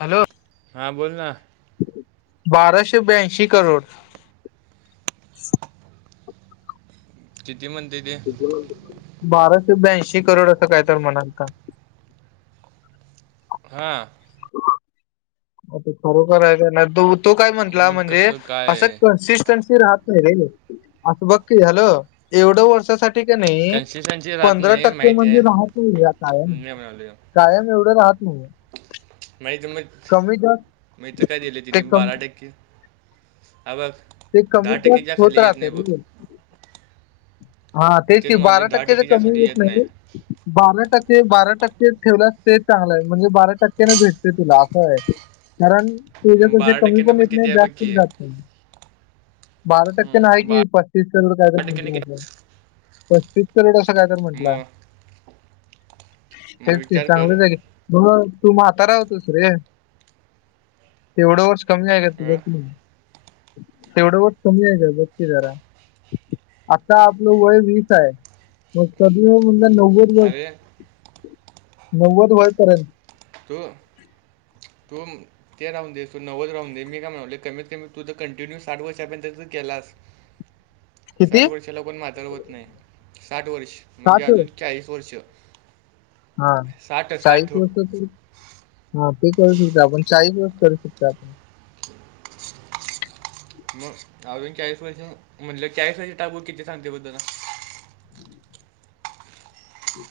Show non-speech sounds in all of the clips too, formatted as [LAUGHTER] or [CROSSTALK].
Hello! हा बोल ना. बाराशे ब्याऐंशी करोड. किती म्हणतयं ते? बाराशे ब्यांशी करोड असं, काय तर म्हणालता? हा. [UNINTELLIGIBLE] अता खरोखर आहे का नाही तो तो काय म्हंटला मग म्हणजे कसं काय असं कन्सिस्टन्सी राहत. रे असं बघ हॅल एवढं वर्षासाठी ठीक आहे नाही कन्सेशनची राहत पंधरा नाही टक्के माहिती म्हणजे आहे राहत काय ना. मी म्हणालो कायम एवढं राहते मग माहित मग माहि तर काय दिलं तिने ते कमी बारा टक्के हा बघ. ते दहा कमी तर टक्केच्या होत खाली येत नाही बघ राहत. हा मग तेच क म्हणाले बारा दहा टक्क्या टक्केच्या कमी खाली येत नाही. बारा टक्के बारा टक्के ठेवल्यास ते चांगलं आहे म्हणजे बारा टक्केने भेटते तुला असं आहे. कारण ते ज मग तो बारा कमी टक्क्यानं कमी पण एकेत किती नाही आहे बघ जास्त की जात. बारा टक्के नाही आहे हम्म, कि बारा पस्तीस करोड कायदा टक्क्याने किती म्हट. पस्तीस कलोड असं काय तर म्हंटलं मग मग तेच क विचार कर चांगलंच आहे. मग तू म्हातारा होतोस रे तेवढं वर्ष कमी आहे का तुझ अं, त तेवढं व कमी आहे ग बघती जरा आता आपलं वय वीस आहे मगणज नव्व. अरे नव्वद वयपर्यंत तो तो ते राहून देसोूव्व राहून देीय म्हणाले कमीत कमी तूझ कंटिन्यू साठ वर्षापर्यंत तर केलास. [UNINTELLIGIBLE] साठ वर्षाला कोण माजर होत नाही साठ वर्ष म्हणजे अजून चाळीस वर्ष हा साठ चाळीस साठ वत तरू. हा ते करू शकता आपणचाही दिवस करू शकता आपण मग अजून चाळीस वर्ष म्हटलं चाळीस वर्ष टाकू किती सांगते बद्दल ना.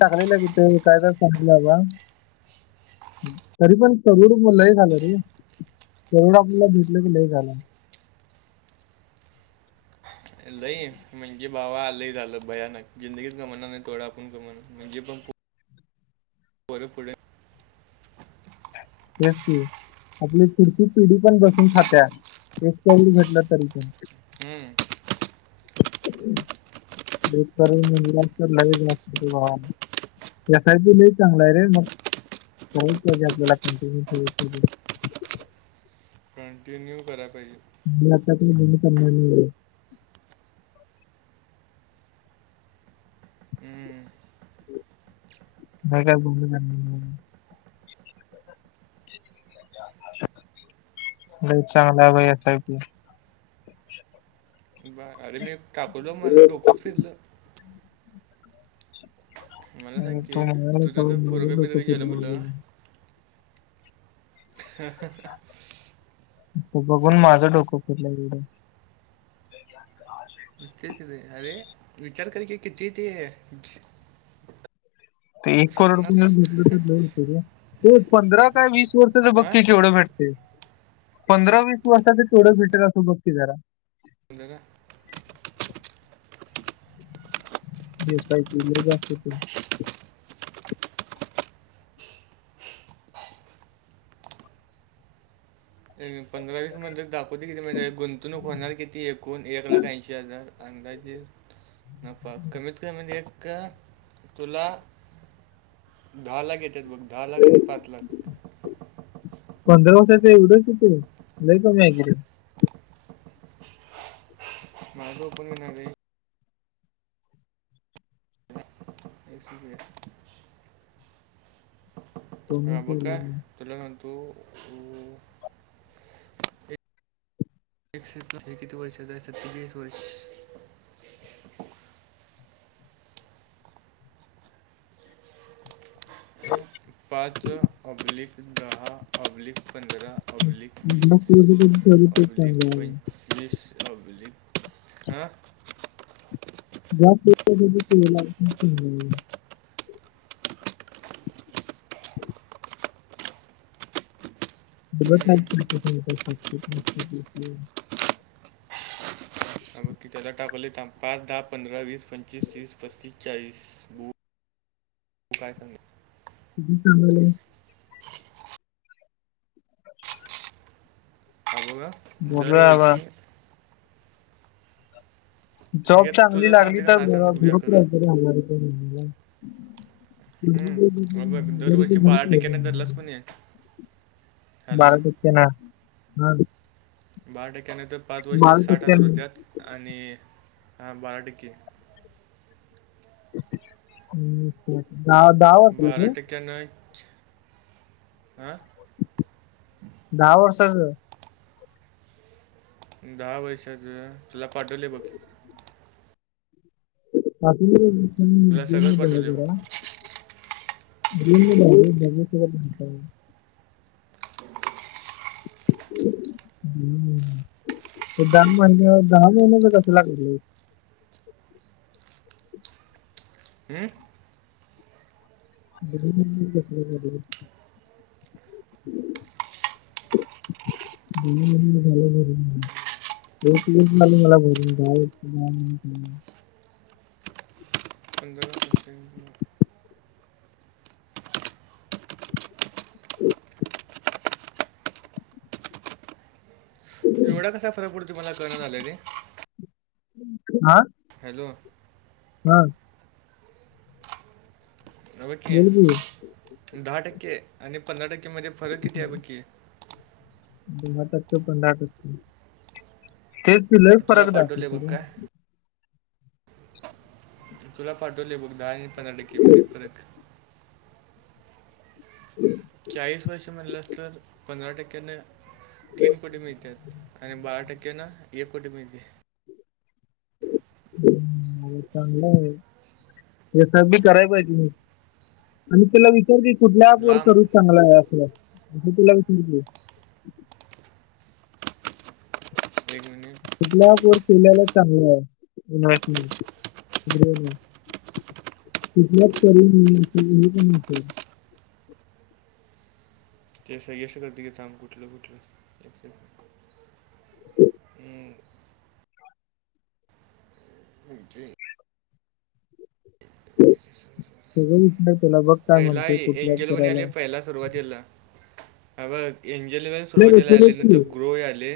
टाकलेलं किथे काय काय सांगलंबा. तरी पण तरुड लय झालं रे तरुड आपल्याला भेटलं क लय झालं. लय म्हणजे बाबा आ लय झालं भयानक जिंदगीत कमण नाही थोडं आपण कमण म्हणजे पण बरे पुुढे ह. आपली पुरची पिढी पण बसून खात्या एक घटलं तरी पण हम्म. ब म्हजला तर लगेच नत कसााच नाही चांगलाय रे मग काच पाहिजे आपल्याला कंटिन्यू ठे. कंटिन्यू करा पाहिजे. मताात मण प हम्म. नाही का घुमून बई चांगलं आहे भाई असयपी बा अरे मी टाकलं माझं डोकत फिरलं. मला सांग तू की म्हणाला तुझ तेव्हा त माझं फोरका बिर डोकं काय गेलं फिरलं म्हटलं. वगैरे. ह. त बघून माझं डोकं फिरलंय एवढं. का? च अरे विचार कर क किती ते ते एक करोड स्वप्नात रुपय भेटलं तर पंधरा काय वीस वर्षाच हा बघती केवढं भेटत. ते पंधरा वीस वर्षचे तेवढं फिटर असो बघती जरा होज का? व्यवसाय क ल जा असत ते पंधरा वीस म्हण दाखवते किती म्हणजे गुंतवणूक होणार किती एकूण एक लाख ऐंशी हजार अंदाजे नफ कमीत कमी म्हणजे ए. तुला दहा लाख येतात बघ दहा लाख आणि पाच लाख पंधरा वर्षाच एवढंच येते ल क म माझ पण मिनाई एकसपया कमी ह बका केलं आहे. तुलाखंतु े हे किती वर्ष सत्तेचाळीस वर्ष पाच अब्लिक दहा अब्लिक पंधरा पब्लिक जास्त वर्षाचं ठेवलं तेच चांगलं पब्लिक प आहे. फस अ भज हा जा ह हं. त अ ब कि त्याला टाकवले पाच दहा पंधरा वीस पंचवीस तीस पस्तीस चाळीस तू काय सांग ह हां बोला अ ब बघूया बा. दरवर्षी जॉब ह्याच्यात चांगली तुझं लागली सांगते का तर मला सांगते बघूया ग्रुप खरं लातणार हम्म. हा बघ दरवर्षी बारा टक्क्याने धरलाच [INAUDIBLE] पण आहे बारा हॅलो टक्के ना ह बारा टक्क्यान तर पाच वर्ष साठ हजार टक्क्यांनी होत्यात आणि बारा टक्के [UNINTELLIGIBLE] बारा ते टक्क्या नच [UNINTELLIGIBLE] हं [UNINTELLIGIBLE] दहा वर्षच दहा वर्षाच तुला पाठवले बघ पा तुला सगळंच गला पाठवले बघ जरा [UNINTELLIGIBLE] [UNINTELLIGIBLE] हम्म दहा महिन दहा महिन्यान कसं लागल हम [UNINTELLIGIBLE] [INAUDIBLE] मला भरून जा अंगर [UNINTELLIGIBLE] एवढा कसा फरक पडतो मला कडन झाले र हा हॅलो हम् अ बघकी बोल की दहा टक्के आणि पंधरा टक्के मध्ये फरक किती आहे बघकी दहा टक्के पंधरा टक्के तेच पिलाही तुला फरक दाखव पाठवले बघ त काय. तुला पाठवले बघ दहा आणि पंधरा टक्के मध्ये फरक [UNINTELLIGIBLE] चाळीस वर्ष म्हणलं अस तर पंधरा टक्क्याने तीन कोटी मिळत आणि बारा टक्के ना एक कोटी मिळते [UNINTELLIGIBLE] चांगला आहेस बी करायला पाहिजे म आणि तला कुठल्या ऍप वर लांब सर्च चांगला आहे असलं तुला वि विने कुठला पोर केल्याला चांगलं आहे इन्व्हेस्टमेंट कुठल्याच करी नाही असेल हे पण असेल ते श्रेयश करतय की सांग, कुठलं कुठलं... करतय? [UNINTELLIGIBLE] हा जय [UNINTELLIGIBLE] [UNINTELLIGIBLE] पहिला कुठल्याच एंजल वन करायला [UNINTELLIGIBLE] त्याला सुरुवातीला... हा बघ... एंजल वन नाही रे, सुरवातीला आले नंतर की. ग्रो आले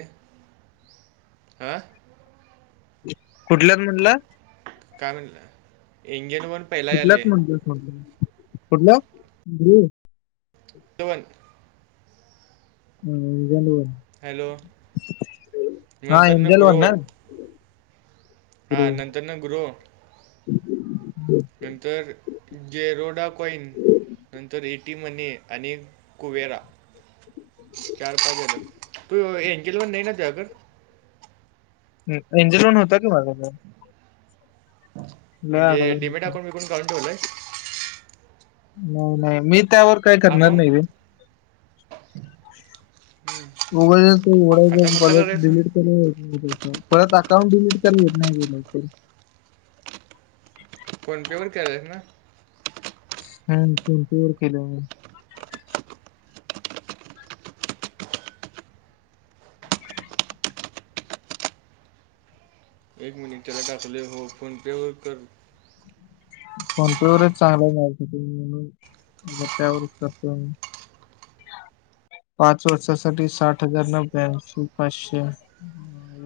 आ? कुठल्यात म्हनला? कारण एंजेल वन पहिला आले. कुठल्यात म्हणतोस मग तू... कुठल्या.... [UNINTELLIGIBLE] [UNINTELLIGIBLE] एंजल वन... हॅलो. हा नंतर एंजल ग्रो वन ना? हा नंतरनं करू नंतर जेरोडा कॉईन नंतर एटी मनी आणि कुवेरा चार पाच ए बघ, तू... एंजल वन नाई ना तुझ्याकडं एंजल वन होता की माझा कड म्हणजे अगोदर डीमीट होता अकाउंट बीकॉउंट काढून ठेवलंय नाई नाई.. मी त्यावर काय करणार नाही रे अकाउंट उगाचच ते आता उघडायचं... कुठलं परत करायचं डीलीट [UNINTELLIGIBLE] परत अकाउंट डिलीट करून घेत नाई ते लवकर फोन पे वर केलाइस ना [UNINTELLIGIBLE] एक मिनिट, तुला टाकलय भाऊ... फोनपे वर कर फोन पे वरच चांगलं [UNINTELLIGIBLE] ए म्हणून त्यावरच करतो [UNINTELLIGIBLE] पाच वर्षांसाठी साठ हजार नब्यांशी पाचशे [UNINTELLIGIBLE]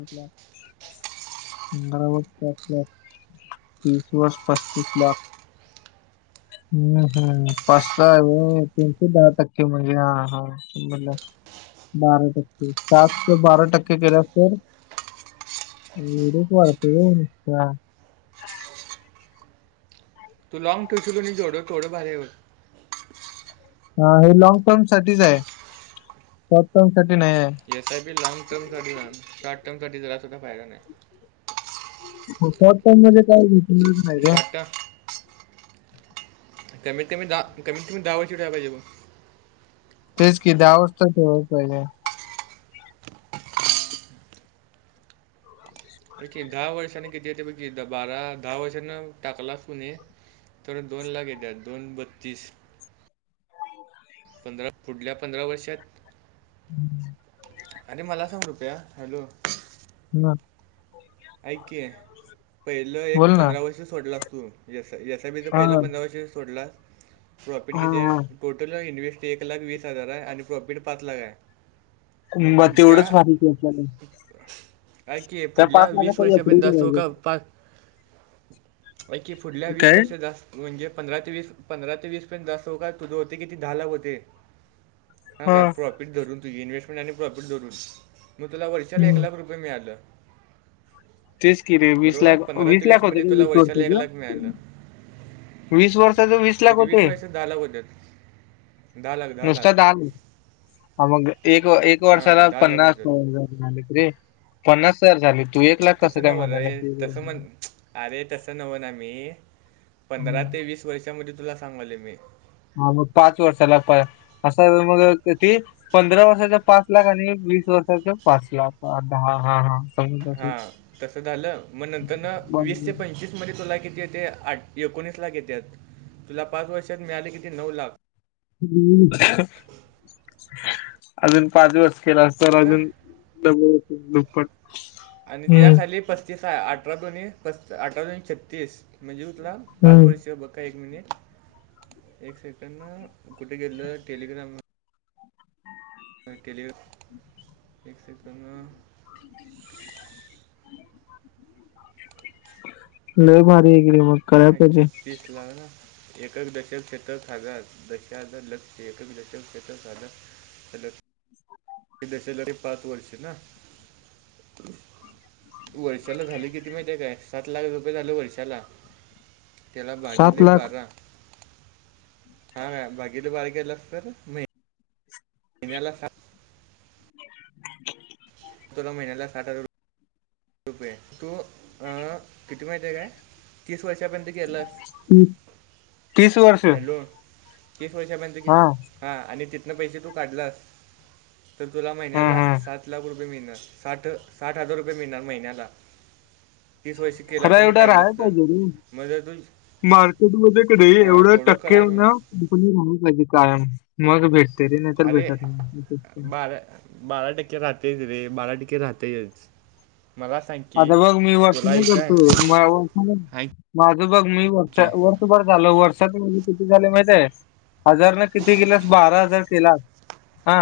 पंधरा वर्ष.... [UNINTELLIGIBLE] बा हम्म हम्म... [UNINTELLIGIBLE] दहा टक्के म्हणजे हा हा [UNINTELLIGIBLE] बारा टक्के.. सातचं बारा टक्के केल्या तर [UNINTELLIGIBLE] तू लाँग ठेवशील का नाई जेवढं... केवढ भारी ये बग हा.... हे लॉंग टर्म साठीच ए... शॉर्ट टर्म साठी नाहीये. एस आय पी लॉंग टर्मसाठी [INAUDIBLE] शॉर्ट टर्मसाठी जरा सुद्धा फायदा नाय शॉर्ट टर्म मध्ये काय [UNINTELLIGIBLE] नाही रे शॉर्ट टर्म कमीत कमी... दहा, कमीत कमी दहा वर्ष ठेवाय पाहिजे ब तेच की दहा वर्ष [UNINTELLIGIBLE] पाहिजे [UNINTELLIGIBLE] [UNINTELLIGIBLE] दहा वर्षांनी किती येतय बघ की... बारा... दहा वर्षांतन टाकलास कनी तेवढ्यात दोन लाख येतात... दोन बत्तीस पंधरा... पुढल्या पंधरा वर्षात [UNINTELLIGIBLE] आणि मला सांग रुप्या, हॅलो? [UNINTELLIGIBLE] ऐक की... पहिलं एक बोल ना पंधरा वर्ष सोडलास तू यस आय... यस आय पीचं, हा पहिलं पंधरा वर्ष सोडलास... प्रॉफिट हा किती हा हाय? टोटल इन्व्हेस्ट... एक लाख वीस हजार हाय... आणि प्रॉफिट पाच लाख हाय मग पुढच्या... तेवढंच भारी केलं ऐक की, त्या पाच पुढल्या वीस लाखाचा एफडी वर्षापर्यंत करायचं [UNINTELLIGIBLE] पाच... ऐक की फुढल्या वीस काय वर्ष जास म्हणजे पंधरा ते वीस पंधरा ते वीस पर्यंत जाऊस तवरका तुझं हुतय किती दहा लाख हूतंय हां हा काय प्रॉफिट धरून तुझी इन्व्हेस्टमेंट आणि प्रॉफिट धरून म तुला वर्षला एक हम्म लाख रूप मिळालं तेच की रे वीस बरोबर लाख पंधरा ते लाख वीस होते म्हणजे का तुला वीस वर्षाला एक वर्षाचं लाख मिळालं. वीस वर्षाचं लाख तिथ वीस होते वर्षात दहा लाख हुत्यात दहा लाख दहा लाख ह मग एक एक वर्षाला हां, लाख पन्नास होतात. मिळालं की रे पन्नास हजार झाल तू एक लाख तसं कसं काय म्हणाला न्हवरे तसं मग अरे तस नव ना मी पंधरा ते वीस वर्षामध्ये तुला सांगालोय मी हा मग पाच वर्षाला पा असं मग ते पंधरा वर्षाच पाच लाख आणि वीस वर्षाच पाच लाख दहा हा हा हा तसं झालं मग नंतर ना वीस ते समजलं पंचवीस मध्ये तुला किती येतय आठ एकोणीस लाख येत्यात तुला पाच वर्षात मिळाल किती नऊ लाख आजून पाच दिसवस केलास तर आजून बरं? द दुप्पट आणि त्या हम्म खाली पस्तीस अठरा दोन अठरा दोन छत्तीस म्हणजे ला पाच हम्म वर्षीय बघ का एक मिनिट एक सेकंड कुठे गेल टेलिग्राम केले एकत [UNINTELLIGIBLE] ल मारारी हेक म ह का छत्तीस लाग ना एकक दशक क्षेत्र साग दशा लक्ष एकक दशक क्षेत्र साध हलो दशलरी पाच वर्षे ना वर्षाला झाले किती माहिती आहे काय सात लाख रुपये झाले वर्षाला त्याला सात भागिले लाख बारा हा काय भागिले बारा केलास तर नई न्याला साठ तुला महिन्याला साठ हजार रुप रुपये तू अ किती माहिती आहे काय तीस वर्षापर्यंत केलंस तीस वर्ष हॅलो तीस वर्षा म्हहिजे की हा हा आणि तिथन पैसे तू काढलास तर तुला हा महिन्याला हा सात लाख रुपये मिळणारठ साठ हजार रुपये मिळणार म श खरा एवढा राहाय पाहिजे र तू मार्केट मध्ये कध हां एवढं थोडं टक्के करा ना पाहिजे कायम मग भेटते रे नाही तरर अरे भेटतट बारा बारा टक्के राहतेयच रे बारा टक्के राहतायच मला सांग आता बघ मी वर्ष तुला नाही ऐकाय करतोय वर्ष नाही ऐक माझं बघ मी वर्ष की व ब झालं वर्षात म्हजे किती झाले माहिितय हजार ना किती केलास बारा हजार केलास हा